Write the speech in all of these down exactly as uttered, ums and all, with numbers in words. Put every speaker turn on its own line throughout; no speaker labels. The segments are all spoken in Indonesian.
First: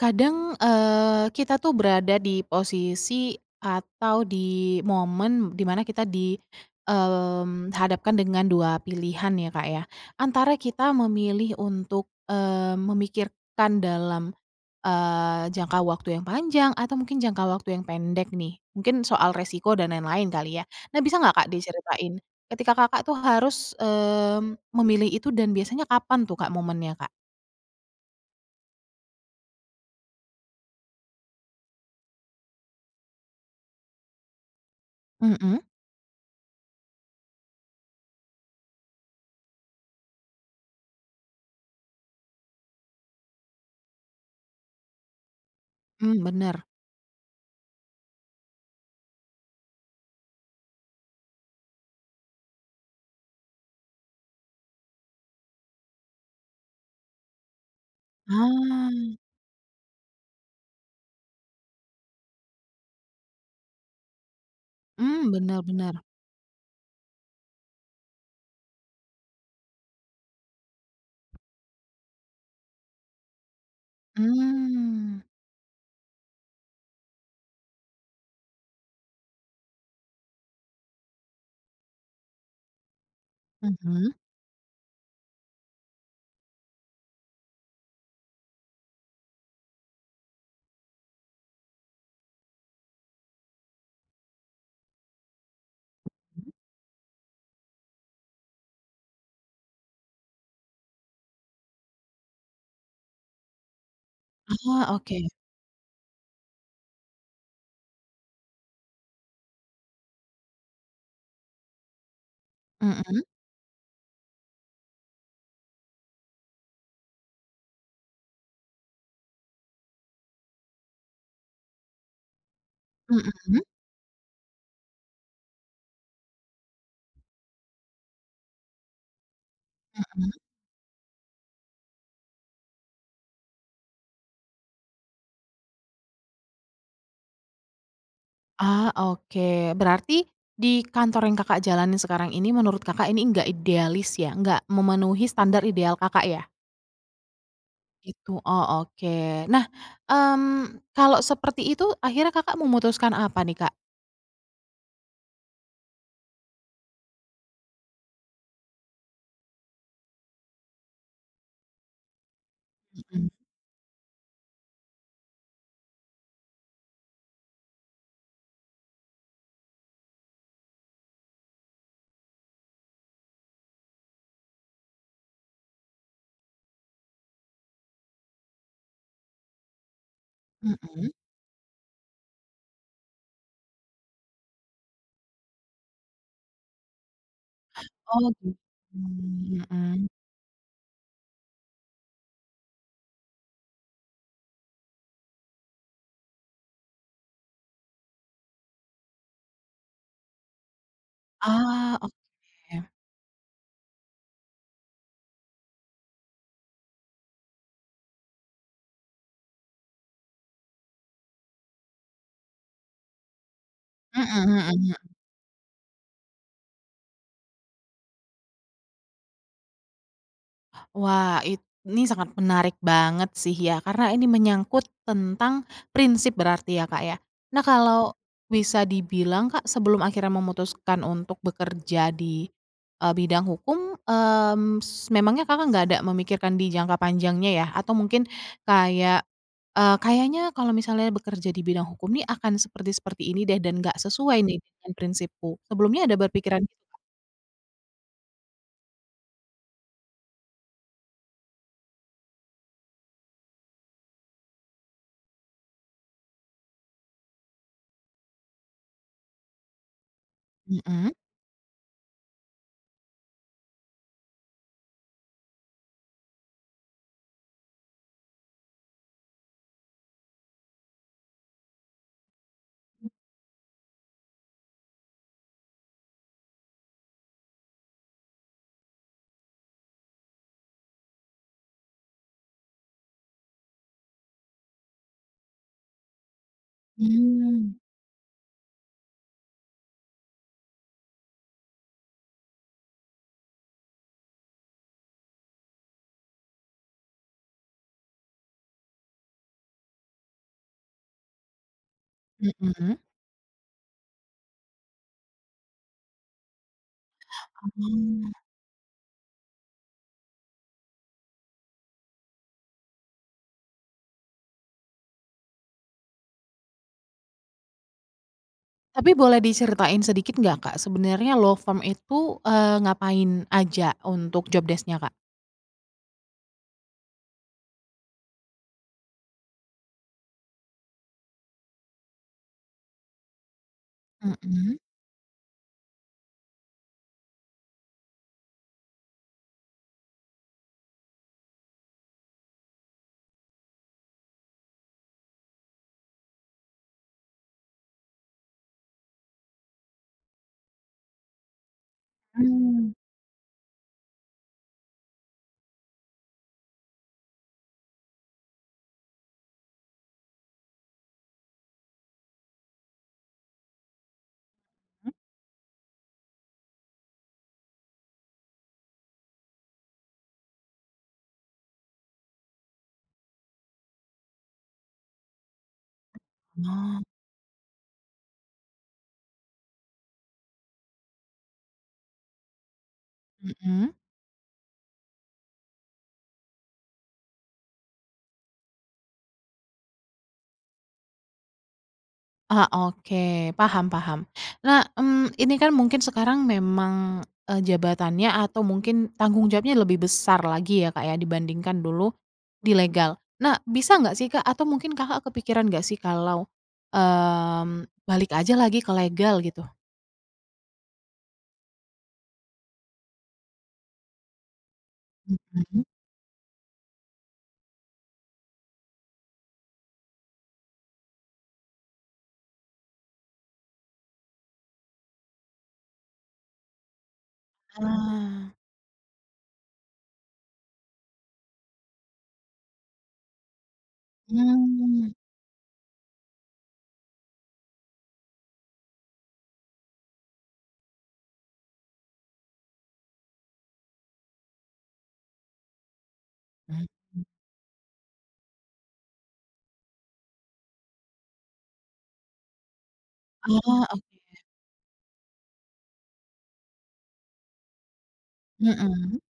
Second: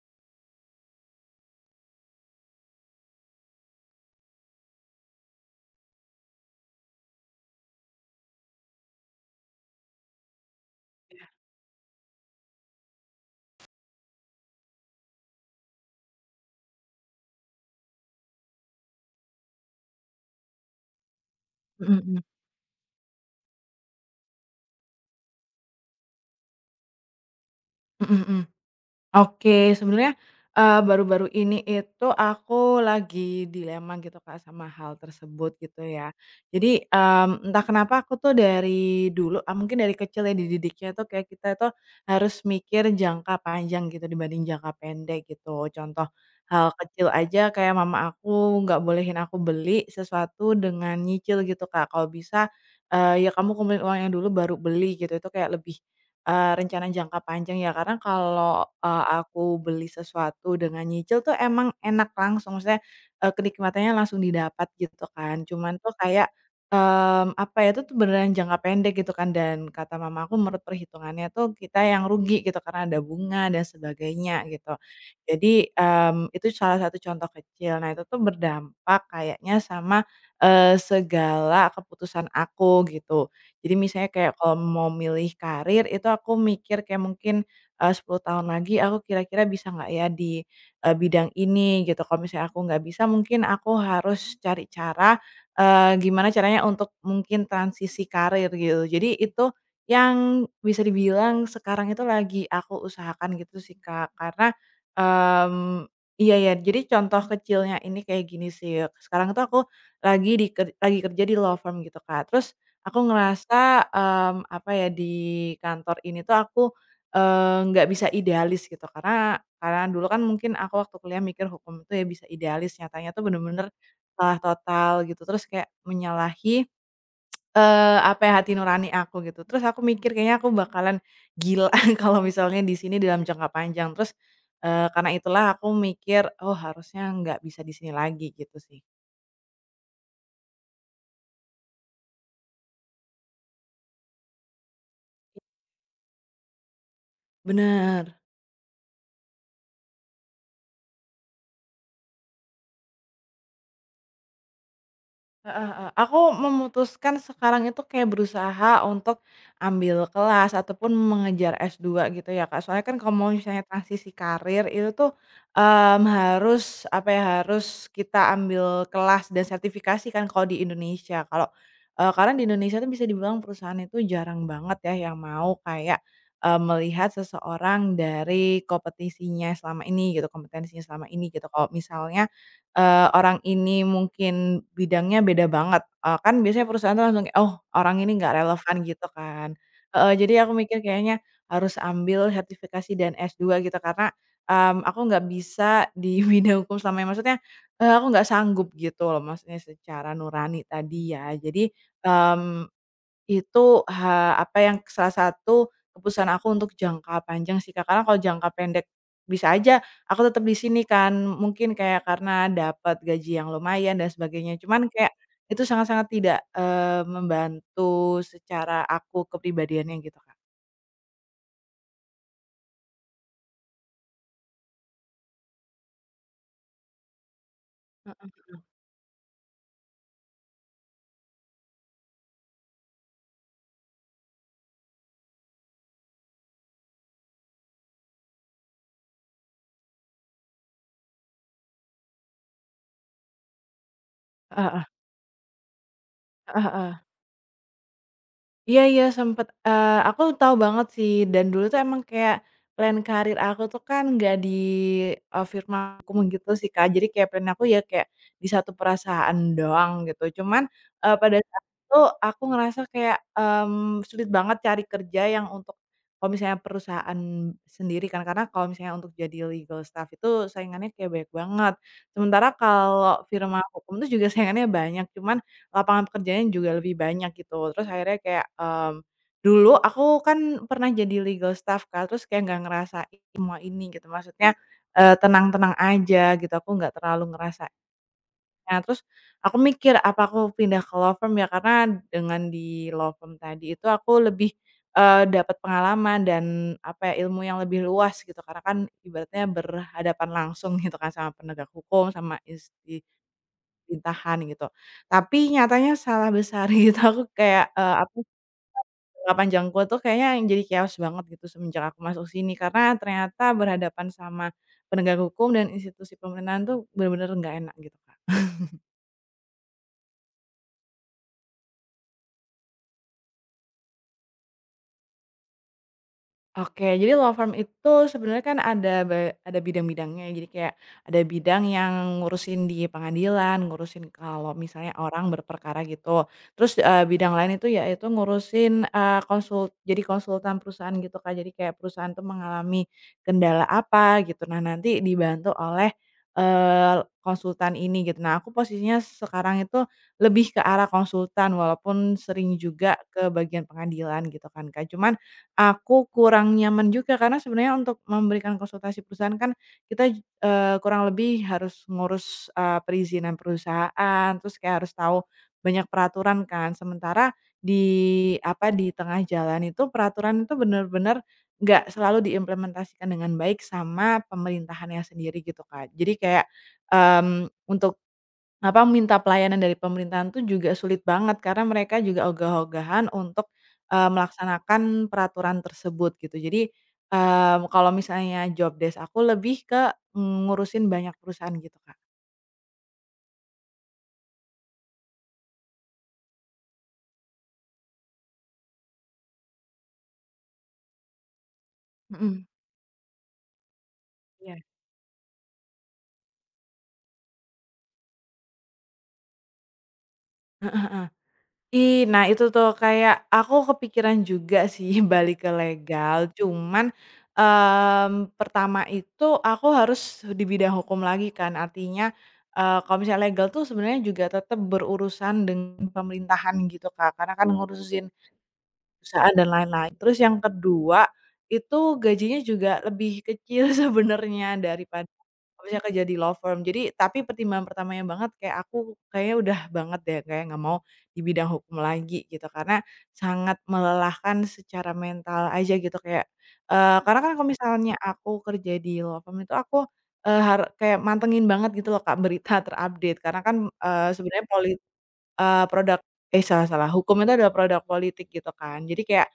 Kadang, eee, kita tuh berada di posisi atau di momen dimana kita dihadapkan dengan dua pilihan ya, Kak, ya. Antara kita memilih untuk, eee, memikirkan dalam, eee, jangka waktu yang panjang atau mungkin jangka waktu yang pendek nih, mungkin soal resiko dan lain-lain kali ya. Nah, bisa nggak, Kak,
Mhm
diceritain
mhm
ketika Kakak tuh harus, mmm, memilih itu dan biasanya kapan tuh, Kak, momennya, Kak?
mhm mhm. Oke, sebenarnya, eee, baru-baru ini itu aku lagi dilema gitu, Kak, sama hal tersebut
Mhm,
gitu ya. Jadi, mmm, entah kenapa aku tuh dari dulu, eee, mungkin dari kecil ya dididiknya tuh kayak kita tuh harus mikir jangka panjang gitu dibanding jangka pendek gitu. Contoh
mmm, bener.
hal kecil aja kayak mama aku nggak bolehin aku beli sesuatu dengan nyicil gitu, Kak. Kalau bisa, eee, ya kamu kumpulin uangnya dulu baru beli gitu, itu kayak lebih Eee, rencana jangka panjang ya, karena kalau, eee,
Ah.
aku beli sesuatu dengan nyicil tuh emang enak langsung, maksudnya, eee, kenikmatannya langsung didapat gitu
Mmm,
kan.
bener
Cuman tuh
bener.
kayak, mmm, apa ya, itu tuh beneran jangka pendek gitu kan dan kata mama aku menurut perhitungannya tuh kita yang rugi gitu karena ada bunga dan sebagainya gitu.
Mmm,
Jadi, mmm, itu salah satu contoh kecil. Nah itu tuh berdampak kayaknya sama, eee, segala keputusan aku gitu. Jadi misalnya
mhm.
kayak kalau mau milih karir itu aku mikir kayak mungkin, eee, sepuluh tahun lagi aku kira-kira bisa nggak ya di, eee, bidang ini gitu. Kalau misalnya aku nggak bisa mungkin aku harus cari cara, eee, gimana caranya untuk mungkin transisi karir gitu. Jadi itu yang bisa dibilang sekarang itu lagi aku usahakan gitu sih, Kak. Karena,
Ah, oke.
mmm, iya ya, jadi contoh kecilnya ini kayak gini sih, sekarang tuh aku lagi di ker lagi kerja di law firm gitu, Kak. Terus, aku
Mhm
ngerasa, mmm, apa ya, di kantor ini tuh aku, eee, nggak bisa idealis gitu karena karena dulu kan mungkin aku waktu kuliah mikir hukum itu ya bisa idealis, nyatanya tuh
mhm
bener-bener salah total gitu. Terus kayak menyalahi, eee, apa ya, hati nurani aku gitu. Terus aku mikir
mhm.
kayaknya aku bakalan gila kalau misalnya di sini dalam jangka panjang. Terus, eee, karena itulah aku mikir, "Oh harusnya nggak bisa di sini lagi," gitu sih.
Ah, oke. Berarti di kantor yang Kakak jalanin sekarang ini menurut Kakak ini nggak idealis ya, nggak memenuhi standar ideal Kakak ya?
Bener.
Gitu, oh oke. Nah, mmm, kalau seperti itu akhirnya Kakak memutuskan apa nih, Kak?
Heeh heeh. Aku memutuskan sekarang itu kayak berusaha untuk ambil kelas ataupun mengejar s dua gitu ya, Kak. Soalnya kan kalau mau
Mhm
misalnya transisi karir itu tuh, mmm, harus apa ya, harus kita ambil kelas dan sertifikasi kan kalau di Indonesia. Kalau, eee, karena di Indonesia tuh bisa dibilang perusahaan itu jarang banget ya yang mau kayak, eee, melihat seseorang dari kompetisinya selama ini gitu, kompetensinya selama
mhm.
ini gitu. Kalau misalnya eee, orang ini mungkin bidangnya beda banget, eee, kan biasanya perusahaan tuh langsung, kayak, "Oh, orang ini
Oh
nggak
gitu,
relevan," gitu kan.
mhm.
Heeh, jadi aku mikir kayaknya harus ambil sertifikasi dan s dua gitu karena, mmm, aku nggak bisa di bidang hukum selama ini, maksudnya, eee, aku nggak sanggup gitu loh maksudnya secara nurani tadi ya. Jadi,
Ah, oke.
mmm itu, ha apa yang salah satu keputusan aku untuk jangka panjang sih, Kak, karena kalau jangka pendek bisa aja aku tetap di sini kan, mungkin kayak karena dapat gaji yang lumayan dan
Mhm
sebagainya.
mhm
Cuman kayak
mhm.
itu sangat-sangat tidak, eee, membantu secara aku kepribadiannya gitu, Kak.
Wah, it ini sangat menarik banget sih ya, karena ini menyangkut tentang prinsip berarti ya, Kak, ya. Nah, kalau
Heeh.
bisa dibilang, Kak, sebelum akhirnya memutuskan untuk bekerja di, eee, bidang hukum, mmm, s memangnya Kakak nggak ada memikirkan di jangka panjangnya ya? Atau mungkin kayak, eee, "Kayaknya kalau misalnya bekerja di bidang hukum nih akan seperti-seperti ini deh dan nggak sesuai nih
Heeh
dengan prinsipku." Sebelumnya ada berpikiran
heeh
gitu,
heeh.
Kak?
Iya iya sempet, eee, aku tahu banget sih dan dulu tuh emang kayak plan karir aku tuh kan nggak di, eee, firma hukum gitu sih, Kak. Jadi kayak plan aku ya kayak di satu perusahaan doang gitu. Cuman,
Mhm.
eee, pada saat itu aku ngerasa kayak, mmm, sulit banget cari kerja yang untuk kalau misalnya perusahaan sendiri kan, karena kalau misalnya untuk jadi legal staff itu saingannya kayak banyak banget. Sementara kalau firma hukum tuh juga saingannya banyak, cuman lapangan pekerjaannya juga lebih banyak gitu. Terus akhirnya kayak, mmm, dulu aku kan pernah jadi legal staff Kak, terus kayak nggak ngerasain semua ini gitu, maksudnya, eee, tenang-tenang aja gitu, aku nggak terlalu
Mmm.
ngerasainnya. Terus aku mikir, "Apa aku pindah ke law firm ya?" Karena dengan di law firm tadi itu aku lebih, eee, dapat pengalaman dan apa ya, ilmu yang lebih luas gitu, karena kan ibaratnya berhadapan langsung gitu kan sama penegak hukum, sama
Mhm.
insti pemerintahan gitu. Tapi nyatanya salah besar gitu, aku kayak, eee, apa,
Oh.
jangka panjangku tuh kayaknya yang jadi chaos banget gitu semenjak aku masuk sini, karena ternyata berhadapan sama penegak hukum dan institusi pemerintahan tuh benar-benar nggak enak gitu kan.
Tapi boleh diceritain sedikit nggak, Kak, sebenarnya law firm itu, eee, ngapain aja untuk job desk-nya, Kak?
Oke, jadi law firm itu sebenarnya kan ada ba ada bidang-bidangnya ya. Jadi kayak ada bidang yang ngurusin di pengadilan, ngurusin kalau
Mhm.
misalnya orang berperkara gitu. Terus, eee, bidang lain itu yaitu ngurusin, eee, konsul jadi konsultan perusahaan gitu, Kak. Jadi kayak perusahaan tuh mengalami kendala apa gitu, nah nanti dibantu oleh, eee, konsultan ini gitu. Nah aku posisinya sekarang itu lebih ke arah konsultan walaupun sering
Mmm.
juga ke bagian pengadilan gitu kan, Kak. Cuman aku kurang nyaman juga karena sebenarnya untuk memberikan konsultasi perusahaan kan kita, eee, kurang lebih harus ngurus, eee, perizinan perusahaan, terus kayak harus tahu banyak peraturan kan. Sementara di, apa, di tengah jalan itu peraturan itu benar-benar nggak selalu diimplementasikan dengan baik sama pemerintahannya sendiri gitu, Kak. Jadi kayak,
Oh,
mmm, untuk kenapa minta pelayanan dari pemerintahan tuh juga sulit banget, karena mereka juga ogah-ogahan untuk,
mhm.
eee, melaksanakan peraturan tersebut gitu. Jadi, mmm, kalau misalnya job desk aku lebih ke mmm, ngurusin banyak perusahaan gitu, Kak.
Ah, oke, paham paham. Nah, mmm, ini kan mungkin sekarang memang, eee, jabatannya atau mungkin tanggung jawabnya lebih besar lagi ya, Kak, ya, dibandingkan dulu
Mhm.
di legal. Nah, bisa nggak sih, Kak,
Iya.
atau mungkin Kakak kepikiran nggak sih kalau, mmm, balik aja lagi ke legal gitu?
Ih, nah itu tuh kayak aku kepikiran juga sih balik ke
Mhm.
legal, cuman, mmm, pertama itu aku harus di bidang hukum lagi kan, artinya, eee, kalau misalnya legal tuh sebenarnya juga tetap berurusan dengan pemerintahan gitu Kak, karena kan ngurusin
Ah,
perusahaan dan lain-lain. Terus yang kedua, itu gajinya juga lebih kecil sebenarnya daripada
mmm.
kalau misalnya kerja di law firm. Jadi tapi pertimbangan pertamanya banget kayak aku kayaknya udah banget deh, kayak nggak mau di bidang hukum lagi gitu, karena sangat melelahkan secara mental aja gitu kayak,
Mmm,
eee, karena kan kalau misalnya aku kerja di law firm itu aku, eee, har kayak mantengin banget gitu loh, Kak, berita terupdate karena kan,
oh, oke,
eee, sebenarnya polit eee, produk eh, salah salah, hukum itu adalah produk politik gitu kan. Jadi
mhm,
kayak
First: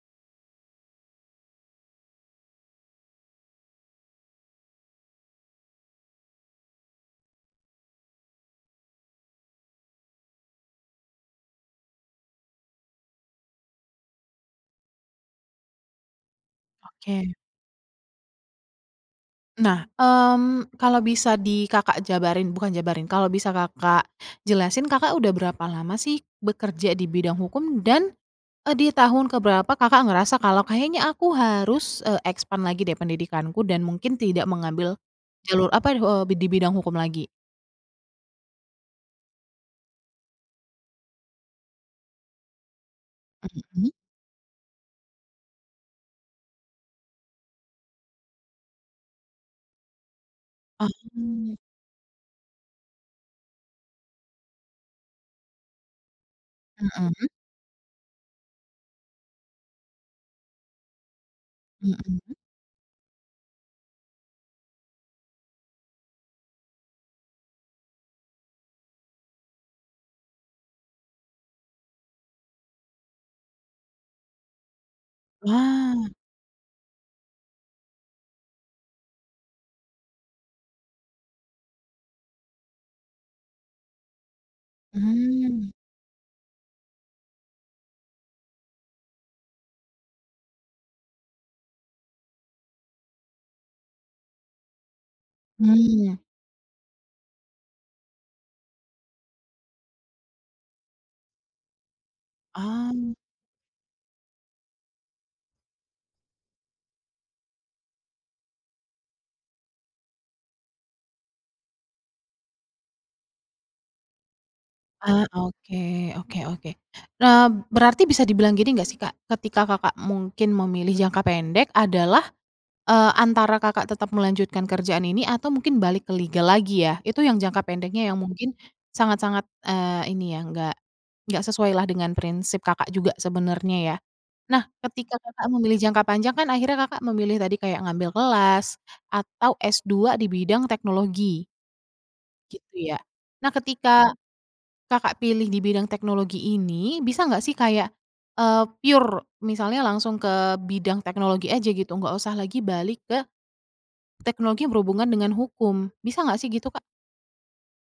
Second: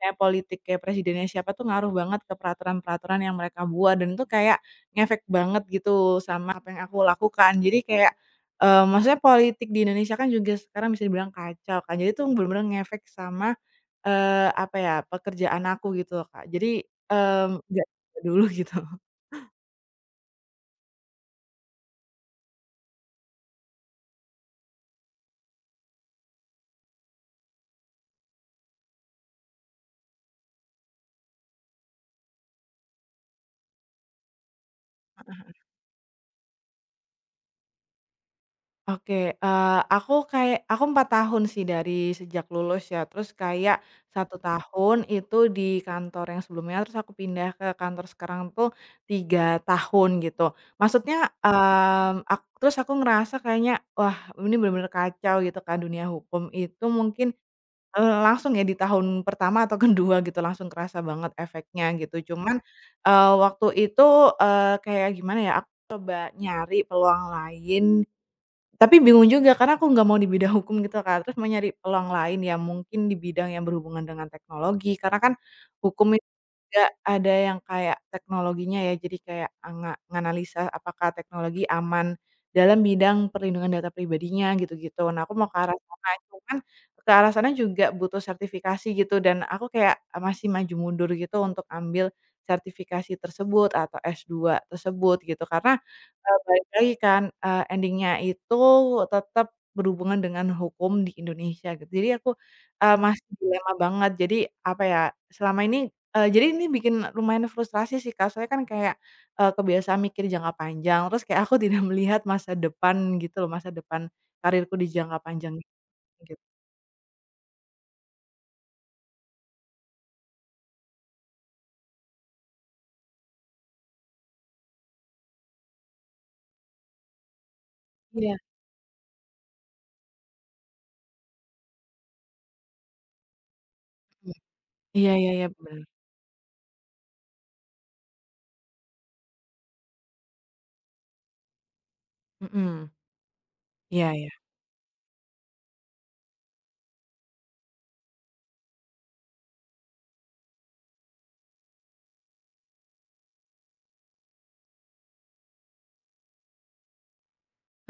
kayak politik, kayak presidennya siapa tuh ngaruh banget ke peraturan-peraturan yang mereka buat dan itu kayak ngefek banget gitu sama apa yang aku lakukan. Jadi kayak, eee, maksudnya politik di Indonesia kan juga sekarang bisa dibilang kacau kan, jadi tuh bener-bener ngefek sama, eee, apa ya, pekerjaan aku gitu loh, Kak. Jadi,
oke.
mmm, nggak dulu gitu.
Nah, mmm, kalau bisa di Kakak jabarin bukan jabarin, kalau bisa Kakak jelasin, Kakak udah berapa lama sih bekerja di bidang hukum dan, eee, di tahun ke berapa Kakak ngerasa kalau kayaknya aku harus, eee, expand lagi deh pendidikanku dan mungkin tidak mengambil jalur apa, eee, di bidang hukum lagi?
Oke, eee, aku kayak aku empat tahun sih dari sejak lulus ya, terus kayak
Mhm,
satu tahun itu di kantor yang sebelumnya, terus aku pindah ke kantor sekarang tuh tiga tahun gitu.
oh,
Maksudnya,
mhm
mmm, ak terus aku ngerasa kayaknya, wah ini bener-bener kacau gitu kan dunia hukum itu mungkin, eee, langsung ya di tahun pertama atau kedua gitu langsung kerasa banget efeknya gitu.
mhm.
Cuman, eee, waktu itu, eee, kayak gimana ya, aku coba nyari peluang lain tapi bingung juga karena aku nggak mau di bidang hukum gitu kan terus mau nyari peluang lain ya mungkin di bidang yang berhubungan dengan teknologi karena kan
Wah,
hukum itu juga ada yang kayak teknologinya ya, jadi kayak anga nganalisa apakah teknologi aman dalam bidang perlindungan data pribadinya gitu-gitu. Nah aku mau ke
mmm,
arah sana, cuman ke arah sana juga butuh sertifikasi gitu dan aku kayak masih maju mundur gitu untuk ambil sertifikasi tersebut atau s dua tersebut gitu, karena
mmm,
Eee, balik lagi kan, eee, ending-nya itu tetap berhubungan dengan hukum di Indonesia gitu. Jadi aku, eee,
oh.
masih dilema banget. Jadi apa ya, selama ini eee, jadi ini bikin lumayan frustrasi sih Kak, soalnya kan kayak, eee, kebiasaan mikir jangka panjang, terus kayak aku tidak melihat masa depan gitu loh, masa depan karirku di jangka
Ah,
panjang gitu.
oke oke oke. Nah, berarti bisa dibilang gini nggak sih, Kak, ketika Kakak mungkin memilih jangka pendek adalah, eee, antara Kakak tetap melanjutkan kerjaan ini atau mungkin balik ke liga lagi ya? Itu yang jangka pendeknya yang
Iya,
mungkin sangat-sangat, eee, ini ya, nggak nggak sesuai lah dengan prinsip Kakak juga sebenarnya ya.
mhm.
Nah,
Iya
ketika
iya
Kakak
iya,
memilih
bener.
jangka panjang kan akhirnya Kakak memilih tadi kayak ngambil kelas atau s dua di bidang teknologi, gitu
Mhm,
ya. Nah,
iya
ketika
iya.
Kakak pilih di bidang teknologi ini, bisa nggak sih kayak, eee, pure misalnya langsung ke bidang teknologi aja gitu, nggak usah lagi balik ke teknologi yang berhubungan dengan hukum, bisa nggak sih gitu, Kak?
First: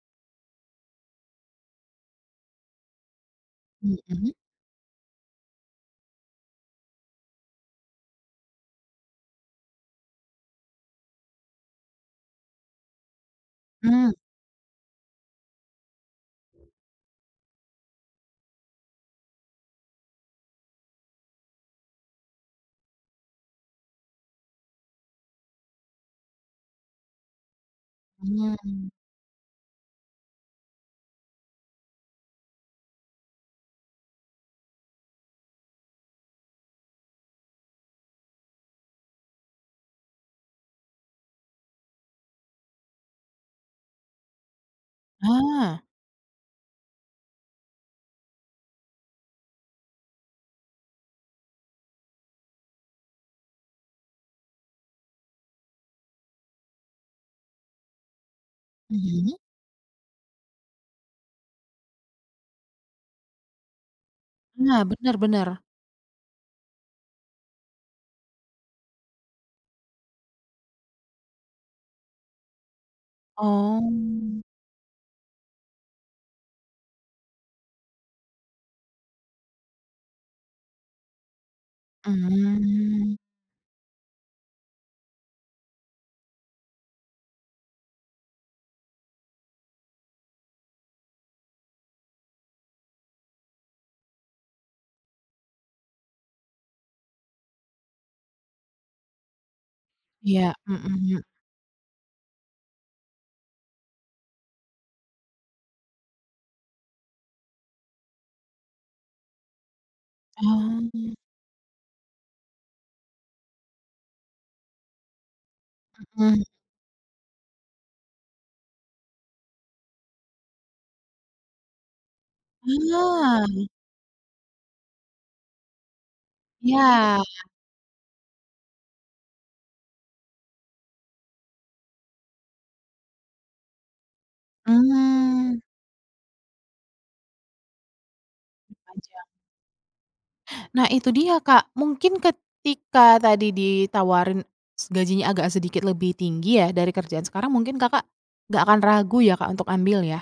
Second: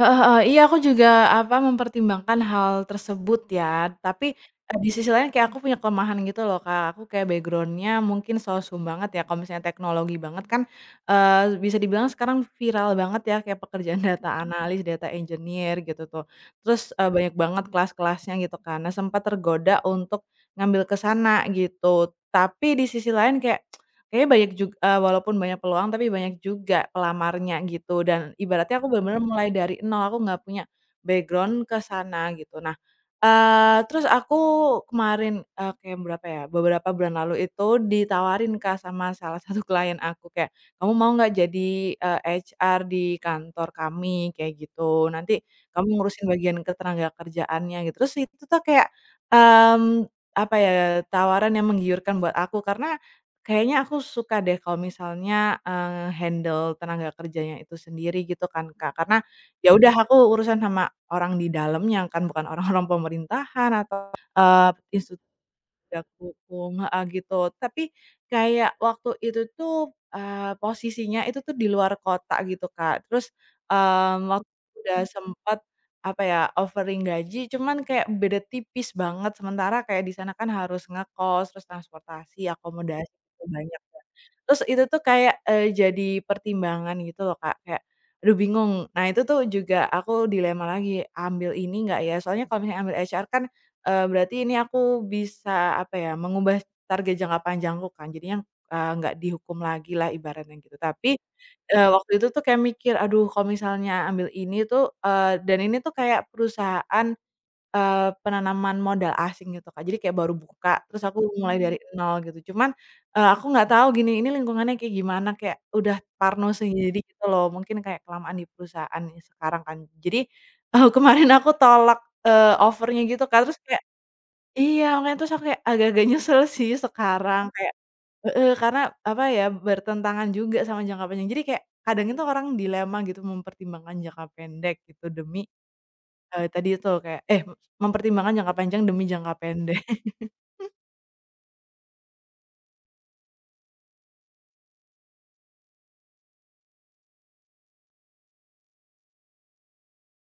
Heeh heeh. Iya, aku juga, apa, mempertimbangkan hal tersebut ya.
Mhm,
Tapi, eee, di sisi lain kayak aku punya kelemahan gitu loh, Kak. Aku kayak backgroundnya mungkin sosum banget ya, kalau misalnya teknologi banget kan, eee, bisa dibilang sekarang viral banget ya, kayak pekerjaan
mmm,
data analis, data engineer gitu tuh. Terus, eee, banyak banget kelas-kelasnya gitu kan. Nah, sempat tergoda untuk ngambil ke sana gitu. Tapi di sisi lain kayak kayaknya banyak juga, walaupun banyak peluang, tapi banyak juga pelamarnya gitu dan ibaratnya aku
mmm.
bener-bener mulai dari nol, aku nggak punya background ke sana gitu. Nah, eee, terus aku kemarin, eee, kayak berapa ya, beberapa bulan lalu itu ditawarin Kak sama salah satu klien aku kayak, "Kamu mau nggak jadi, eee, H R di kantor kami?" Kayak gitu, "Nanti
Ah.
kamu ngurusin bagian ketenaga kerjaannya," gitu. Terus itu tuh kayak, mmm, apa ya, tawaran yang menggiurkan buat aku karena kayaknya aku suka deh kalau misalnya, eee, handle tenaga kerjanya itu sendiri gitu kan, Kak. Karena
Mhm.
ya udah aku urusan sama orang di dalamnya kan, bukan orang-orang pemerintahan atau, eee,
Nah, bener
institusi
bener.
gak kukum, heeh, gitu. Tapi kayak waktu itu tuh, eee, posisinya itu tuh di luar kota gitu, Kak. Terus, mmm,
Oh,
waktu itu udah sempet, apa ya, offering gaji, cuman kayak beda tipis banget. Sementara kayak di sana kan harus ngekos, terus transportasi, akomodasi,
mmm,
itu banyak ya. Terus itu tuh kayak, eee, jadi pertimbangan gitu loh, Kak, kayak, aduh bingung. Nah itu tuh juga aku dilema lagi, ambil ini nggak ya? Soalnya kalau misalnya ambil H R kan Eee, berarti ini aku bisa, apa ya, mengubah target jangka panjangku kan, jadinya, eee, nggak dihukum lagi lah
iya,
ibaratnya gitu.
mhm
Tapi,
mhm.
eee, waktu itu tuh kayak mikir, aduh kalau misalnya ambil ini tuh, eee, dan ini tuh kayak perusahaan, eee, penanaman modal asing gitu, Kak. Jadi kayak baru buka,
Oh,
terus aku mulai dari nol gitu. Cuman, eee, aku nggak tahu gini, ini lingkungannya kayak gimana, kayak udah
mhm.
parno sendiri gitu loh, mungkin kayak kelamaan di perusahaan ini sekarang kan. Jadi, eee, kemarin aku tolak, eee, offer gitu, kan
Ah,
terus kayak iya, makanya terus aku kayak agak-agak nyesel sih
iya,
sekarang, kayak heeh, karena apa ya, bertentangan juga sama jangka panjang. Jadi kayak kadang itu orang dilema gitu mempertimbangkan jangka pendek gitu demi,
mmm.
eee, tadi itu kayak eh, mempertimbangkan jangka panjang demi
Panjang.
jangka pendek.
Nah itu dia Kak, mungkin ketika tadi ditawarin s gajinya agak sedikit lebih tinggi ya dari kerjaan sekarang mungkin Kakak nggak akan ragu ya Kak untuk ambil ya?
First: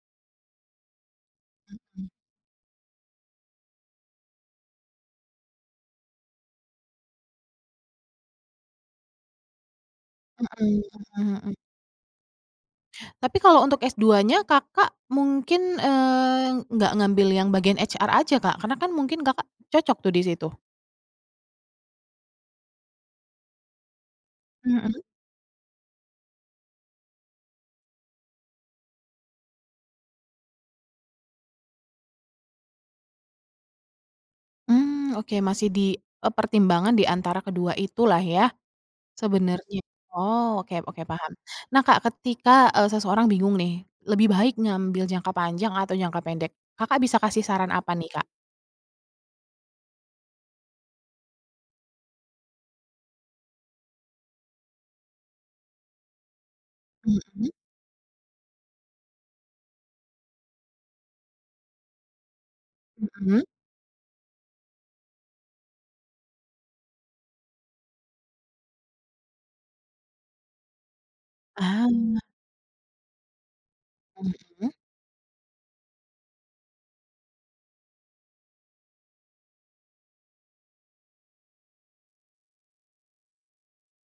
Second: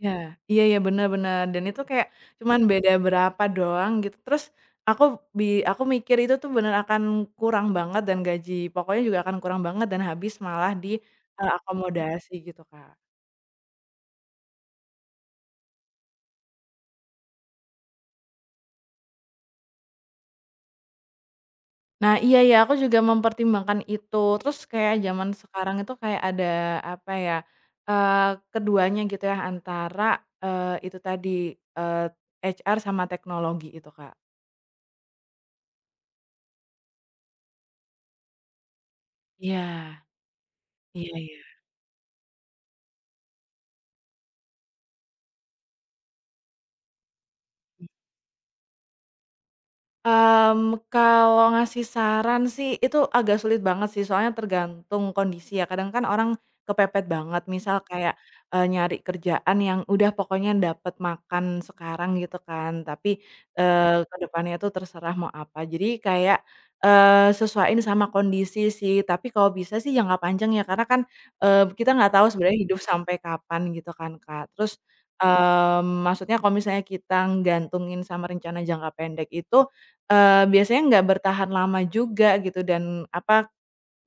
Iya, iya iya, bener bener, dan itu kayak
Mhm.
cuman beda berapa doang gitu. Terus aku bi aku mikir itu tuh bener akan kurang banget dan gaji pokoknya juga akan kurang banget dan habis malah
Mhm
di,
mhm
eee,
mhm.
akomodasi gitu, Kak.
Tapi kalau untuk es dua nya Kakak mungkin, eee, nggak ngambil yang bagian ha er aja Kak? Karena kan mungkin Kakak cocok tuh di situ?
Nah, iya ya, aku juga mempertimbangkan itu. Terus kayak
Mhm.
zaman sekarang itu kayak ada, apa ya, eee, keduanya gitu ya, antara, eee, itu tadi, eee, H R sama teknologi itu, Kak.
Mmm, oke masih di, eee, pertimbangan di antara kedua itulah ya? Sebenarnya.
Iya,
Oh, oke oke
iya
paham.
iya.
Nah, Kak, ketika, eee, seseorang bingung nih, lebih baik ngambil jangka panjang atau jangka pendek? Kakak bisa kasih saran apa nih, Kak?
Mmm, kalau ngasih saran sih itu agak sulit banget sih, soalnya tergantung kondisi ya, kadang kan orang kepepet banget,
Mhm
misal kayak, eee, nyari kerjaan yang udah pokoknya dapat makan sekarang gitu kan, tapi,
mhm.
eee, ke depannya tuh terserah mau apa. Jadi kayak, eee, sesuaiin sama kondisi sih, tapi kalau bisa sih jangka panjang ya, karena kan, eee,
Ah,
kita nggak
mhm.
tahu sebenarnya hidup sampai kapan gitu kan, Kak. Terus, mmm, maksudnya kalau misalnya kita nggantungin sama rencana jangka pendek itu, Eee, biasanya nggak bertahan lama juga gitu dan apa,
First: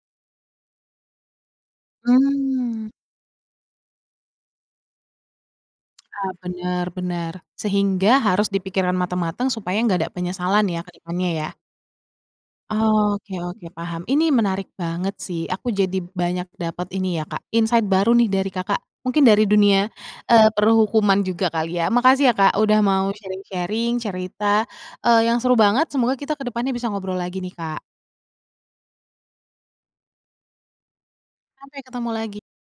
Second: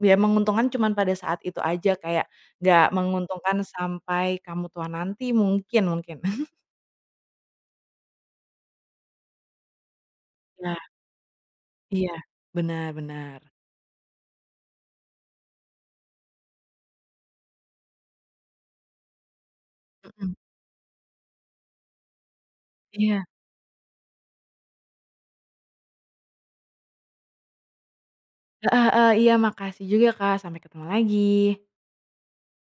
ya menguntungkan cuman pada saat itu aja kayak nggak
Mmm,
menguntungkan sampai kamu tua nanti mungkin mungkin.
ah, bener bener. Sehingga harus dipikirkan matang-matang supaya nggak ada penyesalan
Iya
ya ke depannya ya?
iya, benar
Oke
benar.
oke, paham. Ini menarik banget sih, aku jadi banyak dapat ini ya, Kak, insight baru nih dari Kakak, mungkin dari dunia,
Mhm,
eee, perhukuman juga kali ya. Makasih ya, Kak, udah mau
iya,
sharing-sharing cerita, eee, yang seru banget, semoga kita ke depannya bisa ngobrol lagi nih, Kak.
heeh heeh, iya makasih juga Kak, sampai ketemu lagi.
Sampai ketemu lagi.